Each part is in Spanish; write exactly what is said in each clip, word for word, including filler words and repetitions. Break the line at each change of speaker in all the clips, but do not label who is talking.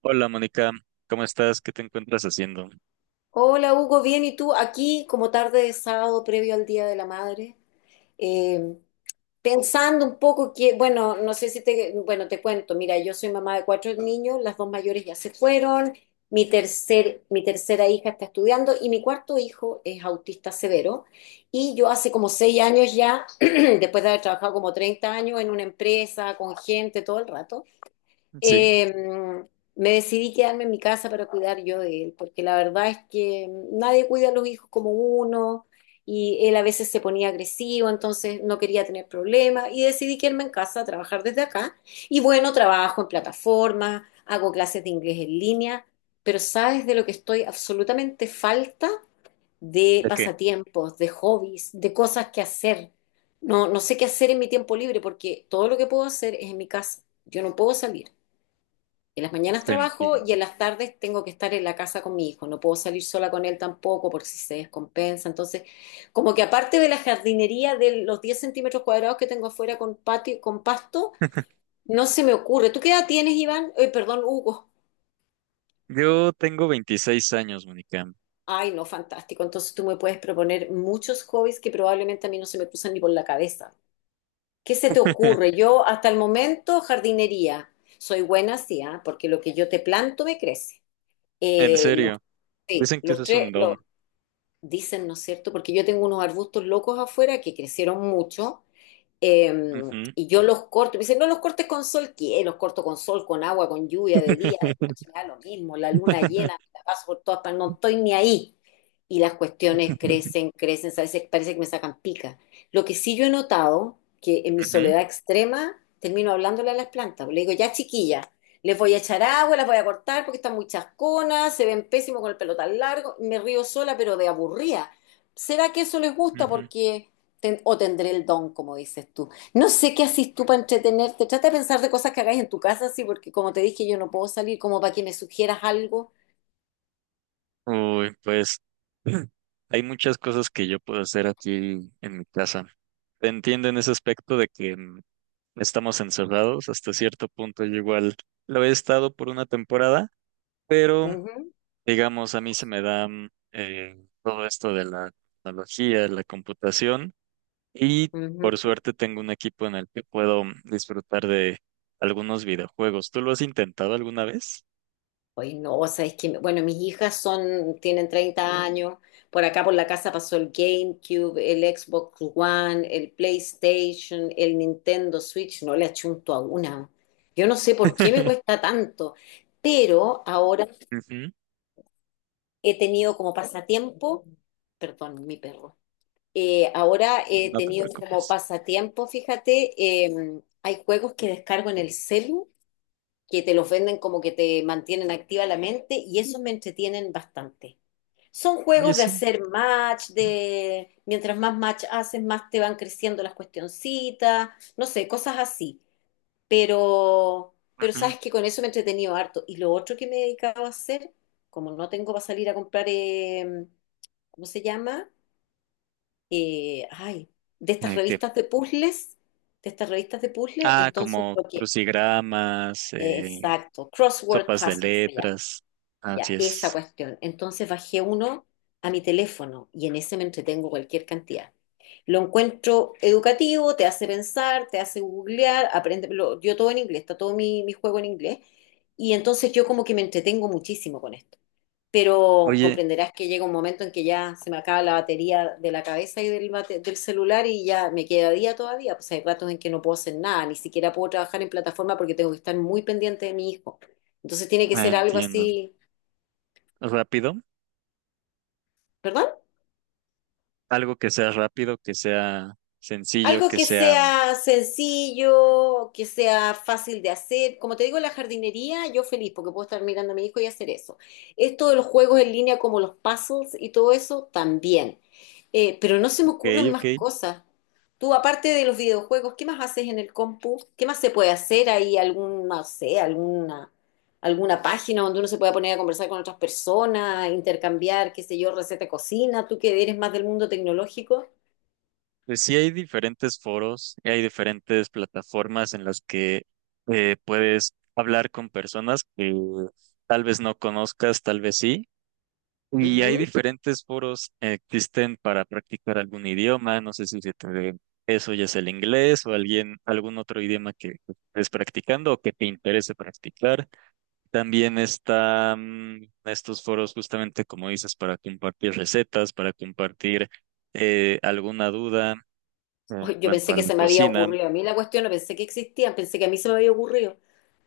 Hola Mónica, ¿cómo estás? ¿Qué te encuentras haciendo?
Hola Hugo, bien, ¿y tú? Aquí como tarde de sábado previo al Día de la Madre, eh, pensando un poco que, bueno, no sé si te, bueno, te cuento, mira, yo soy mamá de cuatro niños, las dos mayores ya se fueron, mi tercer, mi tercera hija está estudiando y mi cuarto hijo es autista severo y yo hace como seis años ya, después de haber trabajado como treinta años en una empresa, con gente todo el rato,
¿Sí?
eh, me decidí quedarme en mi casa para cuidar yo de él, porque la verdad es que nadie cuida a los hijos como uno y él a veces se ponía agresivo, entonces no quería tener problemas y decidí quedarme en casa a trabajar desde acá. Y bueno, trabajo en plataformas, hago clases de inglés en línea, pero ¿sabes de lo que estoy absolutamente falta? De
¿De qué?
pasatiempos, de hobbies, de cosas que hacer. No, no sé qué hacer en mi tiempo libre porque todo lo que puedo hacer es en mi casa. Yo no puedo salir. En las mañanas
Te
trabajo y en
entiendo.
las tardes tengo que estar en la casa con mi hijo. No puedo salir sola con él tampoco por si se descompensa. Entonces, como que aparte de la jardinería de los diez centímetros cuadrados que tengo afuera con patio, con pasto, no se me ocurre. ¿Tú qué edad tienes, Iván? Eh, perdón, Hugo.
Yo tengo veintiséis años, Mónica.
Ay, no, fantástico. Entonces tú me puedes proponer muchos hobbies que probablemente a mí no se me cruzan ni por la cabeza. ¿Qué se te ocurre? Yo hasta el momento jardinería. Soy buena, sí, ¿ah? Porque lo que yo te planto me crece.
En
Eh, los,
serio,
sí,
dicen que eso
los
es
tres,
un don.
dicen, ¿no es cierto? Porque yo tengo unos arbustos locos afuera que crecieron mucho, eh,
Ujú.
y yo los corto, me dicen, no los cortes con sol, ¿qué? Los corto con sol, con agua, con lluvia, de día, de noche, me da lo mismo, la luna llena, me la paso por todas partes, no estoy ni ahí. Y las cuestiones crecen, crecen, a veces parece que me sacan pica. Lo que sí yo he notado, que en mi
Ujú,
soledad extrema, termino hablándole a las plantas, le digo, ya chiquilla, les voy a echar agua, las voy a cortar porque están muy chasconas, se ven pésimos con el pelo tan largo, me río sola, pero de aburrida. ¿Será que eso les gusta?
ujú.
Porque ten- o tendré el don, como dices tú. No sé qué haces tú para entretenerte. Trata de pensar de cosas que hagáis en tu casa, sí, porque como te dije, yo no puedo salir, como para que me sugieras algo.
Uy, pues hay muchas cosas que yo puedo hacer aquí en mi casa. Te entiendo en ese aspecto de que mm, estamos encerrados hasta cierto punto. Yo igual lo he estado por una temporada, pero
Ujú,
digamos, a mí se me da mm, eh, todo esto de la tecnología, la computación y por
ujú.
suerte tengo un equipo en el que puedo mm, disfrutar de algunos videojuegos. ¿Tú lo has intentado alguna vez?
Oye, no, o sea, es que, bueno, mis hijas son, tienen treinta años. Por acá por la casa pasó el GameCube, el Xbox One, el PlayStation, el Nintendo Switch. No le achunto a una. Yo no sé por qué me cuesta tanto, pero ahora
Ujú,
he tenido como pasatiempo, perdón, mi perro. Eh, ahora he
no te
tenido como
preocupes.
pasatiempo, fíjate, em, hay juegos que descargo en el celu, que te los venden como que te mantienen activa la mente y esos me entretienen bastante. Son
Oye,
juegos de
sí.
hacer match, de mientras más match haces, más te van creciendo las cuestioncitas, no sé, cosas así. Pero, pero
Ujú.
sabes que con eso me he entretenido harto. Y lo otro que me he dedicado a hacer, como no tengo para salir a comprar, em, ¿cómo se llama? eh, ay, de estas
Eh, ¿qué?
revistas de puzzles, de estas revistas de puzzles,
Ah,
entonces
como
lo que,
crucigramas,
eh,
eh,
exacto, Crossword
sopas de
Puzzle se llama,
letras.
ya,
Así
esa
es.
cuestión. Entonces bajé uno a mi teléfono y en ese me entretengo cualquier cantidad. Lo encuentro educativo, te hace pensar, te hace googlear, aprende, lo- yo todo en inglés, está todo mi, mi juego en inglés, y entonces yo como que me entretengo muchísimo con esto, pero
Oye,
comprenderás que llega un momento en que ya se me acaba la batería de la cabeza y del, bate- del celular y ya me queda día todavía. Pues hay ratos en que no puedo hacer nada, ni siquiera puedo trabajar en plataforma porque tengo que estar muy pendiente de mi hijo. Entonces tiene que
ah,
ser algo
entiendo.
así.
¿Rápido?
¿Perdón?
Algo que sea rápido, que sea sencillo,
Algo
que
que
sea mm,
sea sencillo, que sea fácil de hacer. Como te digo, la jardinería, yo feliz porque puedo estar mirando a mi hijo y hacer eso. Esto de los juegos en línea como los puzzles y todo eso, también. Eh, pero no se me
ok,
ocurren más
ok.
cosas. Tú, aparte de los videojuegos, ¿qué más haces en el compu? ¿Qué más se puede hacer ahí? algún, no sé, alguna, alguna página donde uno se pueda poner a conversar con otras personas, intercambiar, qué sé yo, receta de cocina. Tú que eres más del mundo tecnológico.
Pues sí hay diferentes foros y hay diferentes plataformas en las que eh, puedes hablar con personas que tal vez no conozcas, tal vez sí. Y hay diferentes foros eh, existen para practicar algún idioma. No sé si se te- eso ya es el inglés o alguien, algún otro idioma que estés practicando o que te interese practicar. También están estos foros justamente como dices para compartir recetas, para compartir eh, alguna duda en
Ay, yo
cuanto
pensé
a
que
la
se me había
cocina,
ocurrido a mí la cuestión, no pensé que existían, pensé que a mí se me había ocurrido.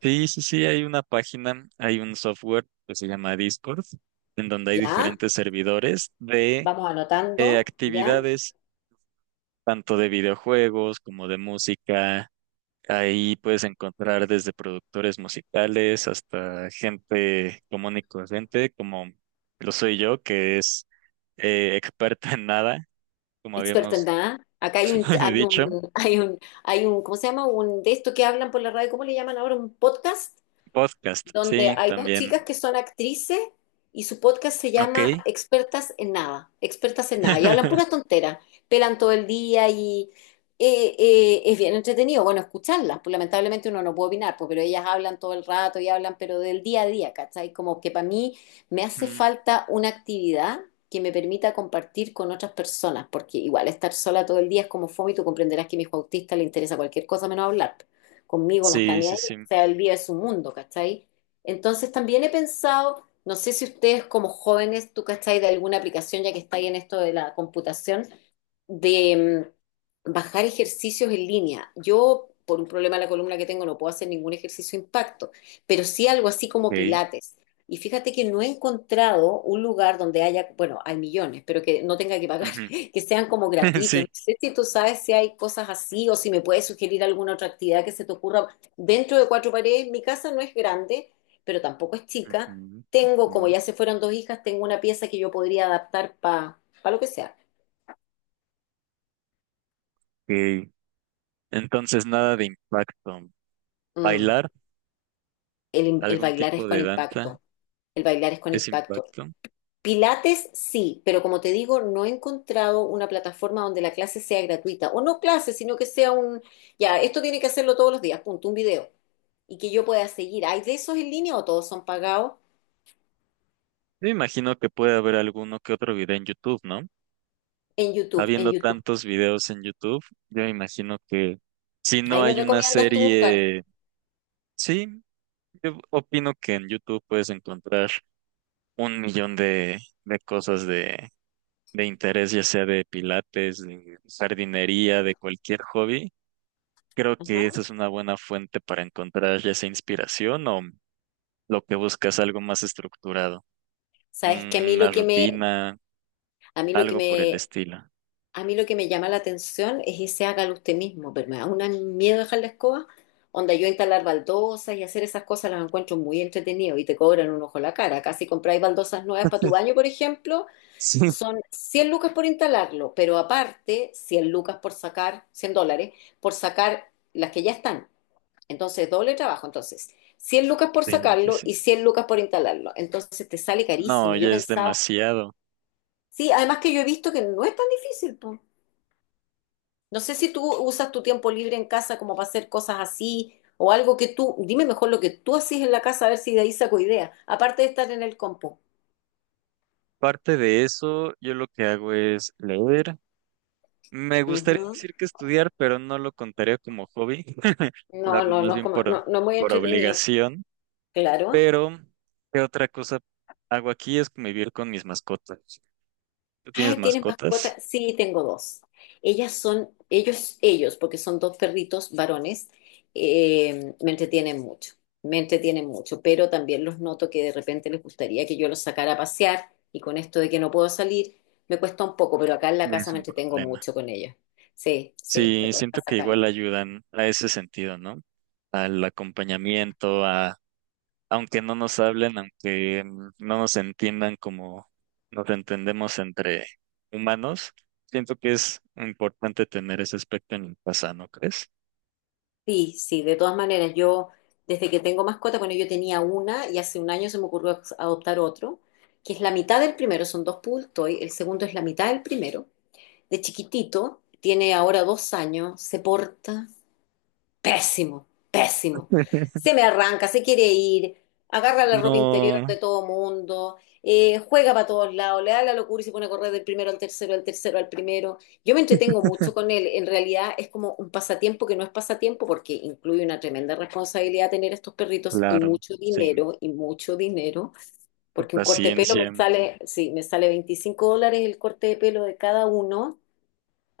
sí, sí, sí, hay una página, hay un software que se llama Discord, en donde hay
Ya,
diferentes servidores de
vamos
eh,
anotando, ya,
actividades, tanto de videojuegos como de música. Ahí puedes encontrar desde productores musicales hasta gente común y corriente, como lo soy yo, que es eh, experta en nada, como
experto en
habíamos
nada. Acá hay un, hay
dicho.
un, hay un, hay un, ¿cómo se llama? Un de esto que hablan por la radio, ¿cómo le llaman ahora? ¿Un podcast?
Podcast,
Donde
sí,
hay dos chicas
también.
que son actrices y su podcast se
Ok.
llama Expertas en Nada, Expertas en Nada, y hablan puras tonteras, pelan todo el día y eh, eh, es bien entretenido, bueno, escucharlas, pues lamentablemente uno no puede opinar, pues, pero ellas hablan todo el rato y hablan, pero del día a día, ¿cachai? Como que para mí me hace
Ujú.
falta una actividad que me permita compartir con otras personas, porque igual estar sola todo el día es como fome y tú comprenderás que a mi hijo autista le interesa cualquier cosa menos hablar. Conmigo no está
Sí,
ni ahí,
sí, sí.
o sea, él vive su mundo, ¿cachai? Entonces también he pensado, no sé si ustedes como jóvenes, tú cachai de alguna aplicación ya que estáis en esto de la computación, de mm, bajar ejercicios en línea. Yo, por un problema de la columna que tengo, no puedo hacer ningún ejercicio de impacto, pero sí algo así como
Ok.
pilates. Y fíjate que no he encontrado un lugar donde haya, bueno, hay millones, pero que no tenga que pagar,
Ujú.
que sean como gratuitos. No
Sí.
sé si tú sabes si hay cosas así o si me puedes sugerir alguna otra actividad que se te ocurra dentro de cuatro paredes. Mi casa no es grande, pero tampoco es chica.
Ujú,
Tengo, como
ujú.
ya se fueron dos hijas, tengo una pieza que yo podría adaptar para lo que sea.
Ok. Entonces, nada de impacto.
Mm.
Bailar,
El, el
algún
bailar es
tipo
con
de danza
impacto, el bailar es con
es
impacto.
impacto.
Pilates sí, pero como te digo, no he encontrado una plataforma donde la clase sea gratuita, o no clase, sino que sea un, ya, esto tiene que hacerlo todos los días, punto, un video, y que yo pueda seguir. ¿Hay de esos en línea o todos son pagados?
Yo imagino que puede haber alguno que otro video en YouTube, ¿no?
En YouTube, en
Habiendo
YouTube.
tantos videos en YouTube, yo imagino que si no
Ahí me
hay una
recomiendas tú buscar.
serie, sí, yo opino que en YouTube puedes encontrar un millón de, de cosas de, de interés, ya sea de pilates, de jardinería, de cualquier hobby. Creo que esa
Ajá.
es una buena fuente para encontrar ya esa inspiración o lo que buscas algo más estructurado,
Sabes que a mí
una
lo que me,
rutina,
a mí lo que
algo por el
me
estilo.
A mí lo que me llama la atención es ese hágalo usted mismo, pero me da un miedo dejar la escoba. Onda, yo instalar baldosas y hacer esas cosas las encuentro muy entretenido y te cobran un ojo la cara. Casi compráis baldosas nuevas para tu baño, por ejemplo,
Sí.
son cien lucas por instalarlo, pero aparte cien lucas por sacar, cien dólares, por sacar las que ya están. Entonces, doble trabajo. Entonces, cien lucas por
Sí, sí,
sacarlo
sí.
y cien lucas por instalarlo. Entonces, te sale
No,
carísimo. Yo
ya
he
es
pensado,
demasiado.
sí, además que yo he visto que no es tan difícil, po. No sé si tú usas tu tiempo libre en casa como para hacer cosas así o algo que tú, dime mejor lo que tú haces en la casa a ver si de ahí saco idea, aparte de estar en el compu.
Parte de eso, yo lo que hago es leer. Me gustaría
Ujú.
decir que estudiar, pero no lo contaría como hobby. Lo
No,
hago
no,
más
no es
bien
como,
por,
no, no es muy
por
entretenido,
obligación.
claro.
Pero, ¿qué otra cosa hago aquí? Es convivir con mis mascotas. ¿Tú tienes
Ay, ¿tienes mascota?
mascotas?
Sí, tengo dos. Ellas son, ellos, ellos, porque son dos perritos varones, eh, me entretienen mucho, me entretienen mucho, pero también los noto que de repente les gustaría que yo los sacara a pasear y con esto de que no puedo salir, me cuesta un poco, pero acá en la
No
casa
es
me
un
entretengo
problema.
mucho con ellos. Sí, sí, me
Sí,
cuesta
siento que igual
sacarlos.
ayudan a ese sentido, ¿no? Al acompañamiento, a, aunque no nos hablen, aunque mm, no nos entiendan como nos entendemos entre humanos, siento que es importante tener ese aspecto en casa, ¿no crees?
Sí, sí, de todas maneras, yo desde que tengo mascota, bueno, yo tenía una y hace un año se me ocurrió adoptar otro, que es la mitad del primero, son dos poodle toy, el segundo es la mitad del primero, de chiquitito, tiene ahora dos años, se porta pésimo, pésimo. Se me arranca, se quiere ir, agarra la ropa interior
No,
de todo mundo, eh, juega para todos lados, le da la locura y se pone a correr del primero al tercero, del tercero al primero. Yo me entretengo mucho con él. En realidad es como un pasatiempo que no es pasatiempo porque incluye una tremenda responsabilidad tener estos perritos y
claro,
mucho
sí.
dinero, y mucho dinero, porque un corte de pelo me
Paciencia,
sale, sí, me sale veinticinco dólares el corte de pelo de cada uno.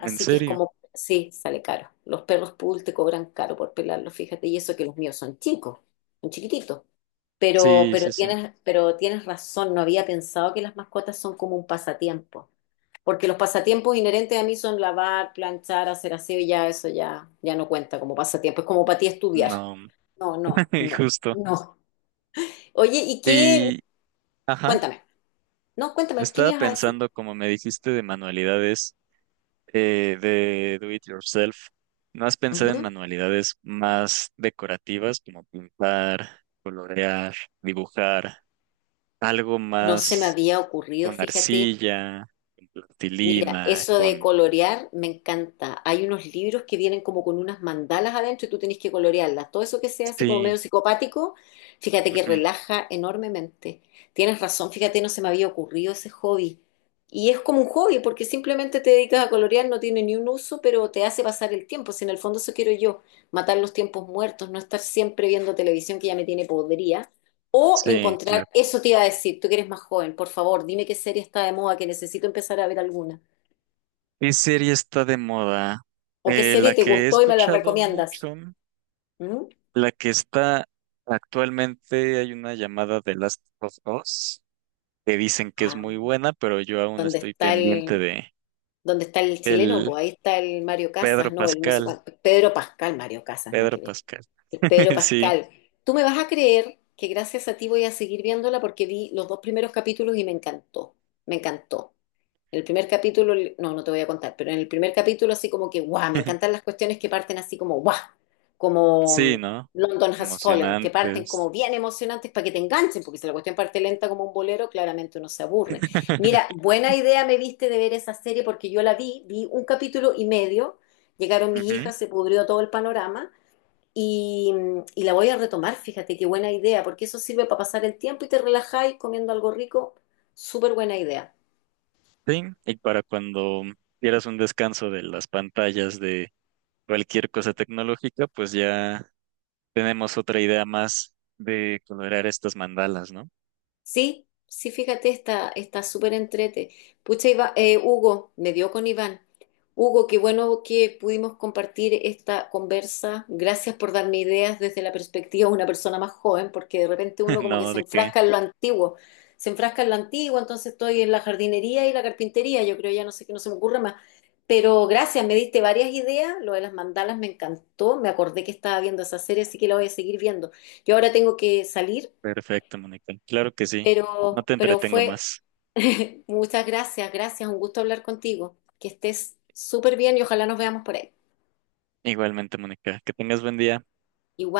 en
que es
serio.
como, sí, sale caro. Los perros poodle te cobran caro por pelarlos, fíjate, y eso que los míos son chicos, son chiquititos. Pero,
Sí,
pero
sí, sí.
tienes, pero tienes razón, no había pensado que las mascotas son como un pasatiempo, porque los pasatiempos inherentes a mí son lavar, planchar, hacer aseo, y ya eso ya, ya no cuenta como pasatiempo, es como para ti estudiar.
No,
No, no, no,
justo.
no. Oye, ¿y qué?
Y, ajá,
Cuéntame, no, cuéntame, ¿qué me
estaba
ibas a decir?
pensando, como me dijiste, de manualidades. Eh, de do it yourself, más pensar en
Ujú.
manualidades más decorativas como pintar, colorear, dibujar, algo
No se me
más
había ocurrido,
con
fíjate.
arcilla, con
Mira,
plastilina,
eso de
con...
colorear me encanta. Hay unos libros que vienen como con unas mandalas adentro y tú tenés que colorearlas. Todo eso que sea así como medio
Sí,
psicopático, fíjate que
ujú,
relaja enormemente. Tienes razón, fíjate, no se me había ocurrido ese hobby. Y es como un hobby porque simplemente te dedicas a colorear, no tiene ni un uso, pero te hace pasar el tiempo. Si en el fondo eso quiero yo, matar los tiempos muertos, no estar siempre viendo televisión que ya me tiene podrida. O
sí,
encontrar,
claro.
eso te iba a decir, tú que eres más joven, por favor, dime qué serie está de moda, que necesito empezar a ver alguna.
¿Qué serie está de moda?
¿O qué
Eh,
serie
la
te
que he
gustó y me la
escuchado
recomiendas?
mucho,
¿Mm?
la que está actualmente, hay una llamada de Last of Us, que dicen que es muy
Ah,
buena, pero yo aún
¿Dónde
estoy
está
pendiente
el,
de...
dónde está el chileno?
el
Pues ahí está el Mario
Pedro
Casas, no, el no sé
Pascal,
cuánto, Pedro Pascal, Mario Casas, nada
Pedro
que ver.
Pascal.
El Pedro
Sí,
Pascal. Tú me vas a creer que gracias a ti voy a seguir viéndola porque vi los dos primeros capítulos y me encantó, me encantó. El primer capítulo, no, no te voy a contar, pero en el primer capítulo así como que, guau, me encantan las cuestiones que parten así como, guau, como mm,
sí, ¿no?
London Has Fallen, que parten
Emocionantes.
como bien emocionantes para que te enganchen, porque si la cuestión parte lenta como un bolero, claramente uno se aburre. Mira, buena idea me viste de ver esa serie porque yo la vi, vi un capítulo y medio, llegaron mis
Ujú,
hijas, se pudrió todo el panorama. Y, mm, y la voy a retomar, fíjate qué buena idea, porque eso sirve para pasar el tiempo y te relajáis comiendo algo rico. Súper buena idea.
sí, y para cuando quieras un descanso de las pantallas de cualquier cosa tecnológica, pues ya tenemos otra idea más de colorear estas mandalas, ¿no?
Sí, sí, fíjate, está, está súper entrete. Pucha, Iva- eh, Hugo, me dio con Iván. Hugo, qué bueno que pudimos compartir esta conversa. Gracias por darme ideas desde la perspectiva de una persona más joven, porque de repente uno como que
No,
se
¿de qué?
enfrasca en lo antiguo. Se enfrasca en lo antiguo, entonces estoy en la jardinería y la carpintería. Yo creo ya no sé qué no se me ocurre más. Pero gracias, me diste varias ideas. Lo de las mandalas me encantó. Me acordé que estaba viendo esa serie, así que la voy a seguir viendo. Yo ahora tengo que salir.
Perfecto, Mónica. Claro que sí. No
Pero,
te
pero
entretengo
fue,
más.
muchas gracias, gracias, un gusto hablar contigo. Que estés súper bien y ojalá nos veamos por ahí.
Igualmente, Mónica. Que tengas buen día.